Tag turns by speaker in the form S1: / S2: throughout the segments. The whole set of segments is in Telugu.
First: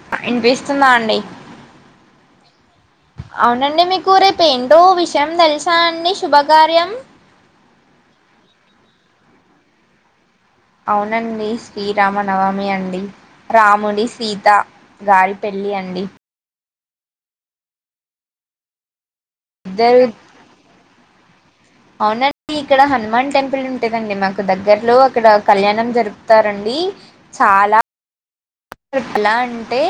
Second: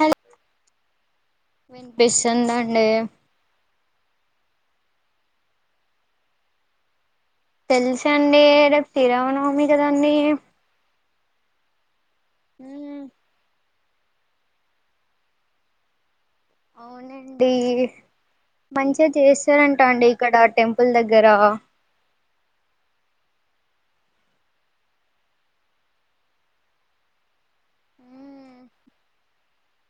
S1: హలో
S2: ఇన్పిస్తుందా అండి
S1: వినిపిస్తుందండి
S2: అవునండి మీ కూ రేపేంటో విషయం తెల్సా అండి శుభకార్యం
S1: తెల్సండి రేపు శ్రీ రామనవమి కదండి
S2: ఔనండ సీ రామ నవమి అండి
S1: మ్మ్
S2: రామున్ ది సీత గారి పెళ్ళి అండి
S1: ఔనండి మంచ్ తే
S2: ఇద్దరు
S1: చేస్తారంటండి ఇక్కడ టెంపుల్ దగ్గర
S2: అవునండి ఇక్కడ హనుమాన్ టెంపుల్ ఉంటదండి మాకు దగ్గర్లో ఇక్కడ కళ్యాణం జరుపుతారండి చాలా
S1: మ్మ్
S2: ఎట్లా అంటే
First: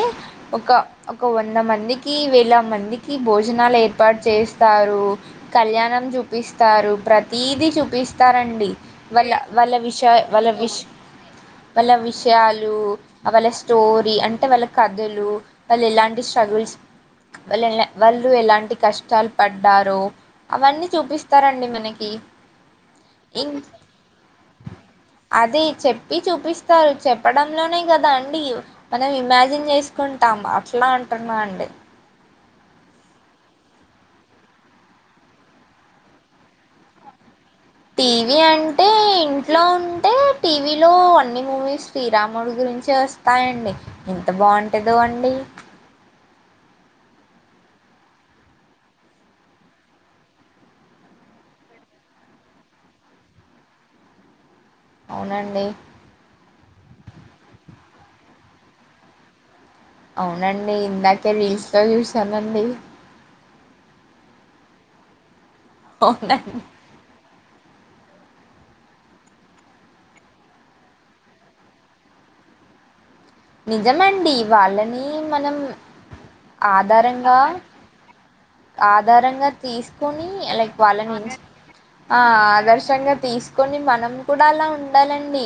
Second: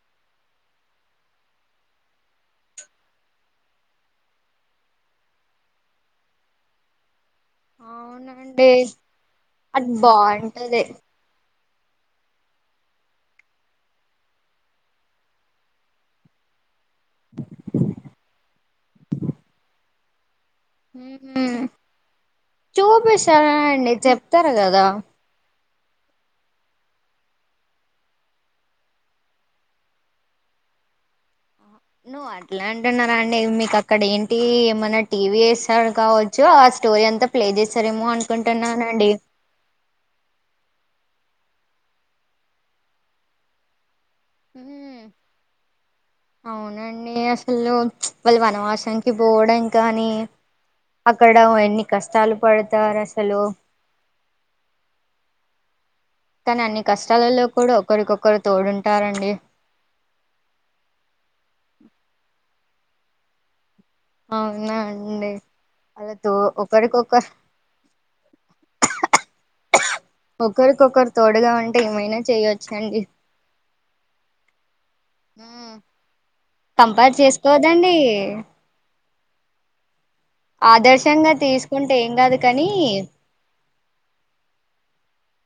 S2: ఒక ఒక వంద మందికి వేల మందికి భోజనాలు ఏర్పాటు చేస్తారు కళ్యాణం చూపిస్తారు ప్రతీది చూపిస్ తారండి
S1: అవునండి
S2: వాళ్ళ వాళ్ళ
S1: అది
S2: విష వాళ్ళ విష్
S1: బాగుంటది
S2: వాళ్ళ విషయాలు అ వాళ్ళ స్టోరీ అంటే వాళ్ళ కథలు వాళ్ళు ఎలాంటి స్ట్రగుల్స్ వాళ్ళు ఎలా వాళ్ళు ఎలాంటి కష్టాలు పడ్డారు
S1: మ్ చూపిస్తార
S2: ఇం
S1: అండి చెప్తారు గదా
S2: అదే చెప్పి చూపిస్తారు చెప్పడంలోనే గదా అండి మనం ఇమాజిన్ చేసుకుంటాం అట్లా అంటున్నా అండి
S1: అట్లా అంటున్నారా అండి మీకు అక్కడ ఏంటి ఏమైన్నా టీవీ ఎస్తాడు కావచ్చు ఆ స్టోరీ అంతా ప్లే చేస్తారేమో
S2: టీవీ అంటే
S1: అనుకుంటున్నానండి
S2: ఇంట్లో ఉంటే టీవీ లో అన్నీ మూవీస్ శ్రీరాముడి గురించే వస్తాయండి ఎంత బాగుంటదో
S1: ఉమ్
S2: అండి
S1: అ అసలు వాళ్ళు వనవాసానికి పోవడం కానీ అక్కడ ఎన్ని కష్టాలు పడతారు అసలు
S2: అవునండి
S1: కానీ అన్ని కష్టాలలో కూడ ఒకరికొకరు తోడుంటారండి
S2: అవునండి ఇందాకే రీల్స్లో చూసానండి
S1: అవునా అండి అదే తో
S2: అవునండి
S1: ఒకరికొకరు ఒకరికొకరు తోడుగా ఉంటే ఏమైనా చేయొచ్చు అండి
S2: నిజం మండి వాళ్ళని మనం
S1: ఉమ్, కంపేర్
S2: ఆధారంగా
S1: చేసుకోవద్దండి
S2: ఆధారంగా తీస్ కొని లైక్ వాళ్ళని
S1: ఆదర్శంగా
S2: మంచి
S1: తీసుకుంటే ఏం
S2: ఆ
S1: కాదు కానీ
S2: ఆదర్శంగా తీసుకొని మనం కూడా అలా ఉండాలని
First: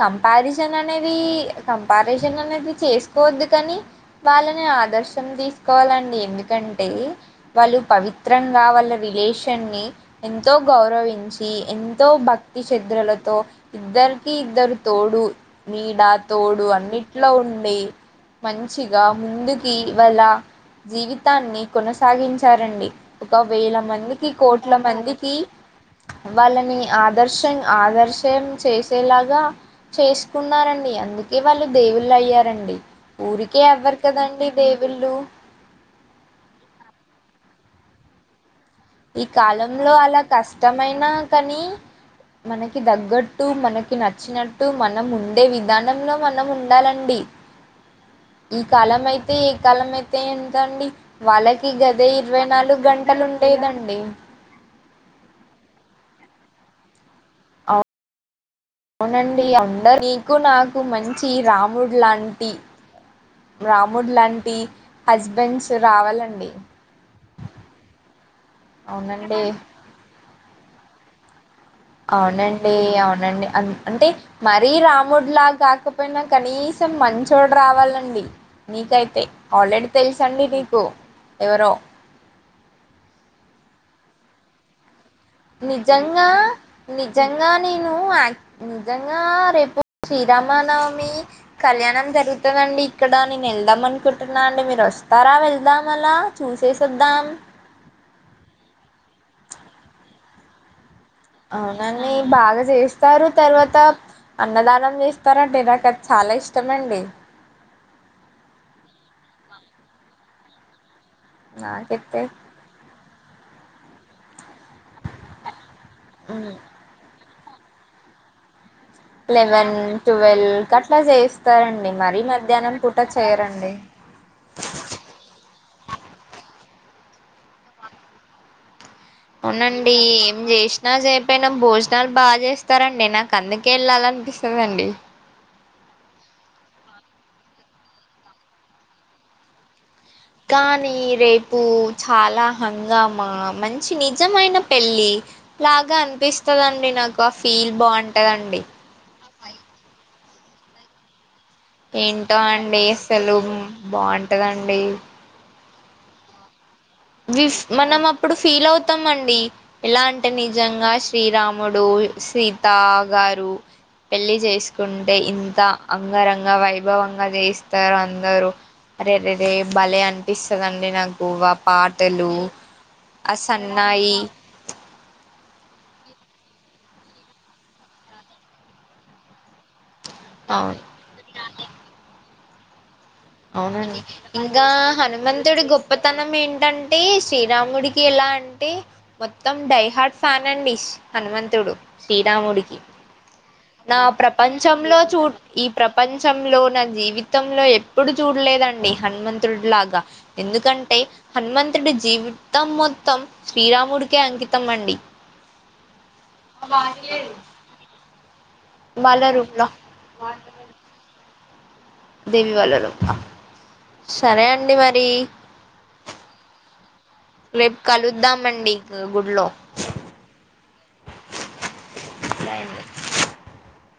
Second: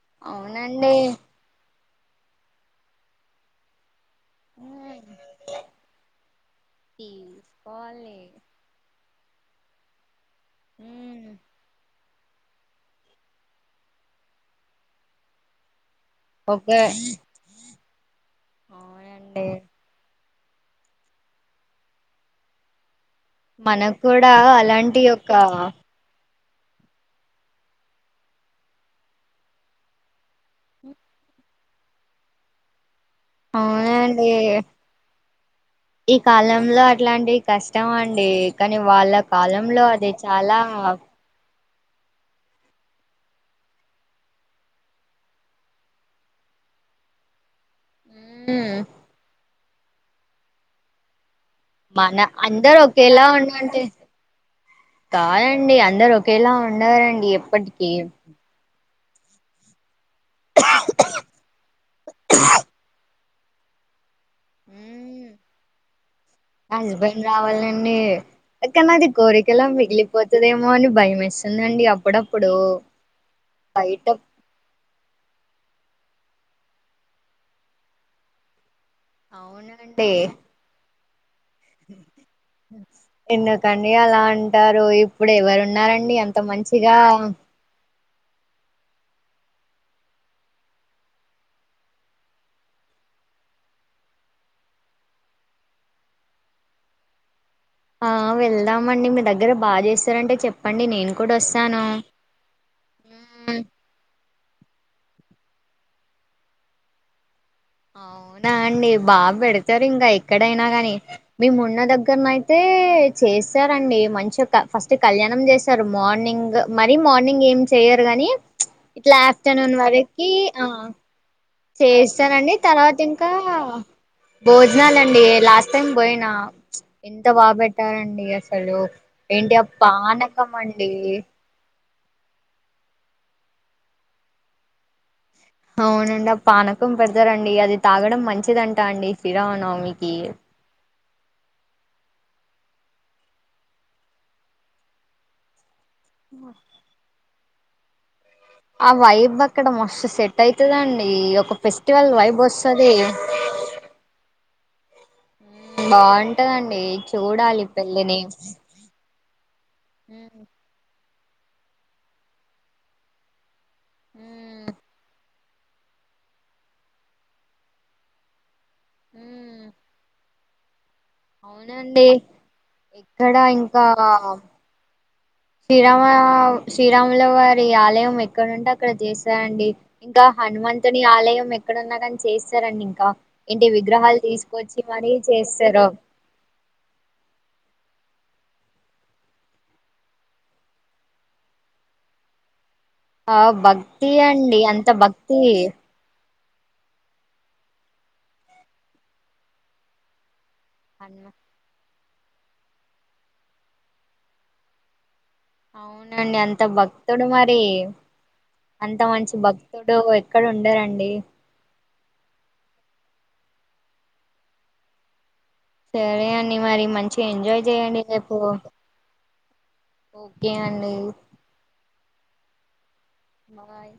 S2: కాన్ని కంపారిజన్
S1: అవునండి
S2: అనేది కంపారిజన్ అనేది చేసుకోవద్దు కానీ వాళ్ళని
S1: ఉమ్,
S2: ఆదర్శం తీసుకోవాలండి ఎందుకంటే వాళ్ళు
S1: తీసుకోవాలి
S2: పవిత్రంగా వా వీళ్ళ రిలేషన్ న్ని ఎంతో
S1: ఉమ్,
S2: గౌరవించి ఎన్ ఎంతో భక్తి శద్రలతో ఇద్దరికి ఇద్దరు తోడు మీ డా తోడు
S1: ఓకే
S2: అన్నిట్లో ఉండి మంచిగా
S1: అవునండి
S2: ముందుకి వెళ్ళ జీవితాన్ని కొనస సాగించారండి ఒక వేల
S1: మనకు
S2: మందికి
S1: కూడా
S2: కోట్ల
S1: అలాంటి ఒక
S2: మందికి వాళ్ళని ఆదర్శం ఆదర్శం చేసేలాగా చేసుకున్నారండి అందుకే వాళ్ళు దేవుళ్ళు అయ్యారండి ఊరికే అవ్వరు
S1: అవునండి
S2: కదండి దేవుళ్ళు
S1: ఈ కాలంలో అట్లాంటివి కష్టం అండి కానీ వాళ్ళ
S2: ఈ కాలంలో
S1: అది
S2: అలా
S1: చాలా
S2: కష్టమైన కానీ మనకి దగ్గట్టు మనకి నచ్చినట్టు మనం ఉండే విధానంలో మనం ఉండాలండి ఈ
S1: మ్మ్
S2: కాలం అయితే కాలం అయితే ఎంతండి వాళ్ళకి గదే
S1: మన
S2: ఇరవై
S1: అందరు
S2: నాలుగంటలు
S1: ఒకేలా
S2: ఉంటేదండి
S1: ఉండంటే కాదండి అందరు ఒక ఒకేలా ఉండారండి ఎప్పటికీ
S2: అవునండి అందరు ఎక్కు నాకు మంచి రాముడు లాంటి రాముడులాం
S1: హస్బెండ్ రావాలండి అక్క నాది
S2: అవునండి
S1: కోరికలా మిగిలిపోతుదేమో అని భయమే
S2: అవునండి అవునండి అ అంటే
S1: బయట
S2: మరీ రాముడులా గాక పో పోయినా కనీసం మంచోడు రావాలండి నీకైతే ఆల్రెడీ తెలుసండి నీకు ఎవరో
S1: ఎన్ను కం అలా అంటారు ఇప్పుడు ఎవరున్నారండి
S2: నిజంగా
S1: అంత మంచిగా
S2: నిజంగా నేను నిజంగా రేపు శ్రీరామనవమి కళ్యాణం జరుగుతదండి ఇక్కడ నేను వెళ్దాం అనుకుంటున్నా అండి మీరు వస్తారా వెళ్దాం అలా చూసేసద్దాం
S1: ఆ వెళ్దామండి మీ దగ్గర బాగా జేస్తారంటే చెప్పండి నేను కూడా వస్తాను
S2: అవునండి బాగా జేస్తారు
S1: మ్మ్.
S2: తర్వాత అన్నదానం జేస్తారండి నాకు అది చాలా ఇష్టం అండి
S1: అవునా అండి బాపెడతారు ఇంగఎక్కడైనా గాని మీ మొన్న
S2: నాకైతే
S1: దగ్గరన అయితే చేశారండి మంచుక ఫస్ట్ కళ్యాణం జేశారు మార్నింగ్ మరి మార్ని నింగ్ ఏం చెయ్యరు గాని ఇట్లా
S2: లేవెన్ టువెల్ కట్లా జేస్త
S1: చేస్తారండి తర్వాత ఇంకా
S2: చేయరండి
S1: భోజనాలండి లాస్ట్ టైం పోయిన ఎంత బాపెట్టారండి అసలు ఏంటి ఆ
S2: అవునండి ఏం
S1: పానకం అండి
S2: జేసినా చేయకపోయినా భోజనం ల్ బాగా చేస్తారండి నాకు అందుకే వెళ్ళాల అనిపిస్తుందండి
S1: అవునండి ఆ పానకం పెడతారండి అది తాగడం మంచిదంటా అండి శ్రీ రామానవమి
S2: కానీ రేపు చాలా హంగామా మంచి నిజమైన పెళ్ళి లాగా అనిపిస్తదండి నాకు బా ఫీల్ బాగుం
S1: ఆ వైబ్ అక్కడ మస్త్ సెట్ తైతదండి ఒక ఫెస్టివల్
S2: ఏంటో
S1: వైబ్
S2: అండి
S1: వస్తది
S2: అసలు బాగుంటదండి డి
S1: బాంటదండి
S2: విఫ్ఫ్ మనం అప్పుడు ఫీల్ అవుతాం అండి వీ ఎలా అంటే
S1: ఉమ్
S2: నిజంగా శ్రీరాముడు సీత గారు పెళ్లి
S1: ఉమ్,
S2: చేసుకుంటే ఇ త అంగరంగ వైభవంగా చేయిస్తారు అందరూ అరేరే రే
S1: ఉమ్,
S2: బలే అనీ ఇస్తదండి నాకు గోవా
S1: ఏండి ఇక్కడ ఇంకా
S2: సన్నాయి
S1: శ్రీరామ శ్రీరాముల వారి ఆలయం ఎక్కడంటే అక్కడ చేశారండి ఇంకా
S2: అవును
S1: హనుమంతుని ఆలయం ఎక్కడన్నా గానీ చేస్తారంండి ఇంకా ఏంటి
S2: అవునండి
S1: విగ్రహాలు
S2: ఇంకా
S1: తీసుకొచ్చి మరీ
S2: హనుమంతుడి
S1: చేస్తారు
S2: గొప్పతనం ఏంటంటే శ్రీరాముడికి ఎలా అంటే మొత్తం డై హార్ట్ ఫ్యాన్ అండి హనుమంతుడు శ్రీరాముడికి
S1: ఆ
S2: నా
S1: భక్తి అండి అంత భక్తి
S2: ంచ లో నా జీవితంలో ఎప్పుడు చూడలేదండి హనుమంతుడి లాగా ఎందుకంటే హనుమంతుడి జీవితం మొత్తం శ్రీరాముడికే అంకితం అండి
S1: అవునండి అంత భక్తుడు మరి అంత
S2: వాళ్ళ
S1: మంచి
S2: రూమ్లా
S1: భక్తుడు ఎక్కడ ఉండారంండి
S2: దేవి వాళ్ళ రూమ్ లా సరే అండి మరి
S1: సరే అండి మరి మంచి ఎంజాయ్
S2: రేపు
S1: చేయండి రేపు
S2: కలుద్దామండి గుడిలో
S1: ఓకే అండి
S2: రైట్
S1: బాయ్